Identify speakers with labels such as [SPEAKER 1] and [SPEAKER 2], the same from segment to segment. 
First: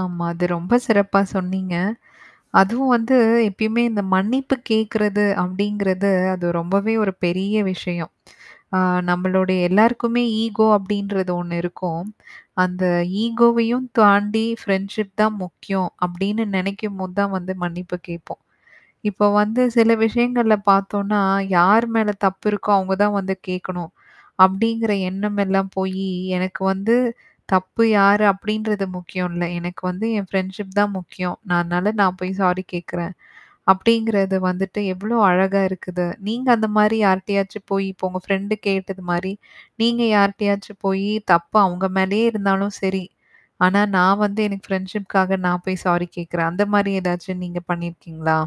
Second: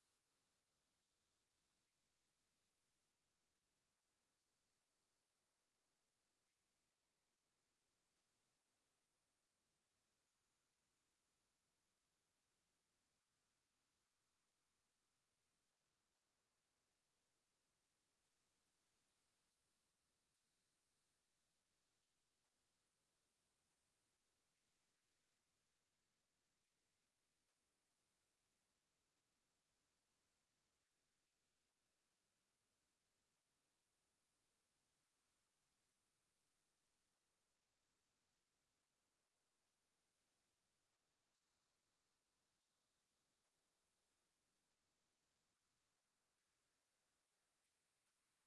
[SPEAKER 1] ஆமா. அது ரொம்ப சிறப்பா சொன்னீங்க. அதுவும் வந்து எப்பயுமே இந்த மன்னிப்பு கேட்கறது அப்டிங்கிறது, அது ரொம்பவே ஒரு பெரிய விஷயம். ஆ நம்பளுடைய எல்லாருக்குமே ஈகோ அப்டின்றது ஒண்ணு இருக்கும். அந்த ஈகோவையும் தாண்டி ஃப்ரெண்ட்ஷிப் தான் முக்கியம், அப்டின்னு நெனைக்கும்போது தான் வந்து மன்னிப்பு கேப்போம். இப்ப வந்து சில விஷயங்கள்ல பார்த்தோம்னா, யார் மேல தப்பு இருக்கோ, அவுங்க தான் வந்து கேட்கணும். அப்டிங்கிற எண்ணம் எல்லாம் போயி, எனக்கு வந்து, தப்பு யாரு அப்டின்றது முக்கியம் இல்ல. எனக்கு வந்து என் ஃப்ரெண்ட்ஷிப் தான் முக்கியம். நான் அதனால நான் போய் சாரி கேட்கறேன். அப்டிங்கிறது வந்துட்டு எவ்ளோ அழகா இருக்குது? நீங்க அந்த மாரி யார்ட்டயாச்சும் போய் இப்போ உங்க ஃப்ரெண்ட் கேட்டது மாரி, நீங்க யார்ட்டயாச்சும் போயி, தப்பு அங்க மேலேயே இருந்தாலும் சரி. ஆனா, நான் வந்து எனக்கு ஃப்ரெண்ட்ஷிப்காக நான் போய் சாரி கேட்கறேன். அந்த மாரி ஏதாச்சும் நீங்க பண்ணியிருக்கீங்களா?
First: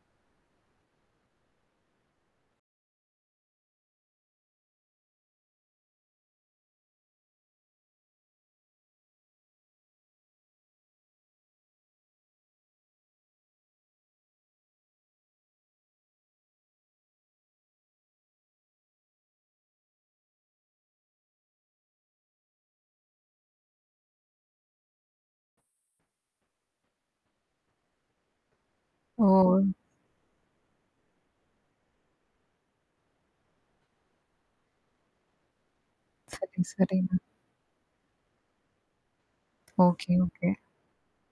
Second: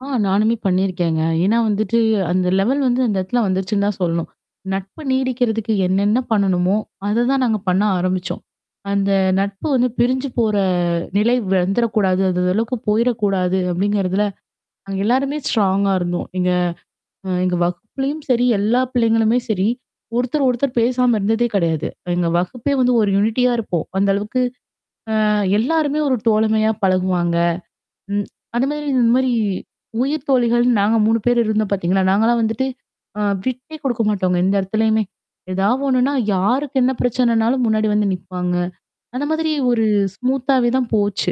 [SPEAKER 2] ஆ நானுமே பண்ணியிருக்கேங்க. ஏனா வந்துட்டு, அந்த லெவல் வந்து அந்த இடத்துல வந்துருச்சுன்னு தான் சொல்லணும். நட்பு நீடிக்கிறதுக்கு என்னென்ன பண்ணணுமோ, அததான் நாங்க பண்ண ஆரம்பிச்சோம். அந்த நட்பு வந்து பிரிஞ்சு போற நிலை வந்துரக்கூடாது. அந்த அளவுக்கு போயிறக்கூடாது அப்டிங்கறதுல, நாங்க எல்லாருமே ஸ்ட்ராங்கா இருந்தோம். எங்க அ எங்க வகுப்பலயும் சரி, எல்லா பிள்ளைங்களுமே சரி. ஒருத்தர், ஒருத்தர் பேசாம இருந்ததே கிடையாது. எங்க வகுப்பே வந்து ஒரு யூனிட்டியா இருப்போம். அந்த அளவுக்கு அ எல்லாருமே ஒரு தோழமையா பழகுவாங்க. ம். அந்த மாரி இந்த மாரி
[SPEAKER 1] ஓ!
[SPEAKER 2] உயிர் தோழிகள்னு நாங்க 3 பேர் இருந்தோம் பார்த்தீங்கன்னா, நாங்கலாம் வந்துட்டு, அ விட்டே குடுக்க மாட்டாங்க. எந்த இடத்துலயுமே. ஏதாவது ஒண்ணுன்னா,
[SPEAKER 1] சரி,
[SPEAKER 2] யாருக்கு என்ன
[SPEAKER 1] சரி.
[SPEAKER 2] பிரச்சனைனாலும் முன்னாடி வந்து நிப்பாங்க. அந்த மாதிரி ஒரு
[SPEAKER 1] ஓகே, ஓகே.
[SPEAKER 2] ஸ்மூத்தாவே தான் போச்சு.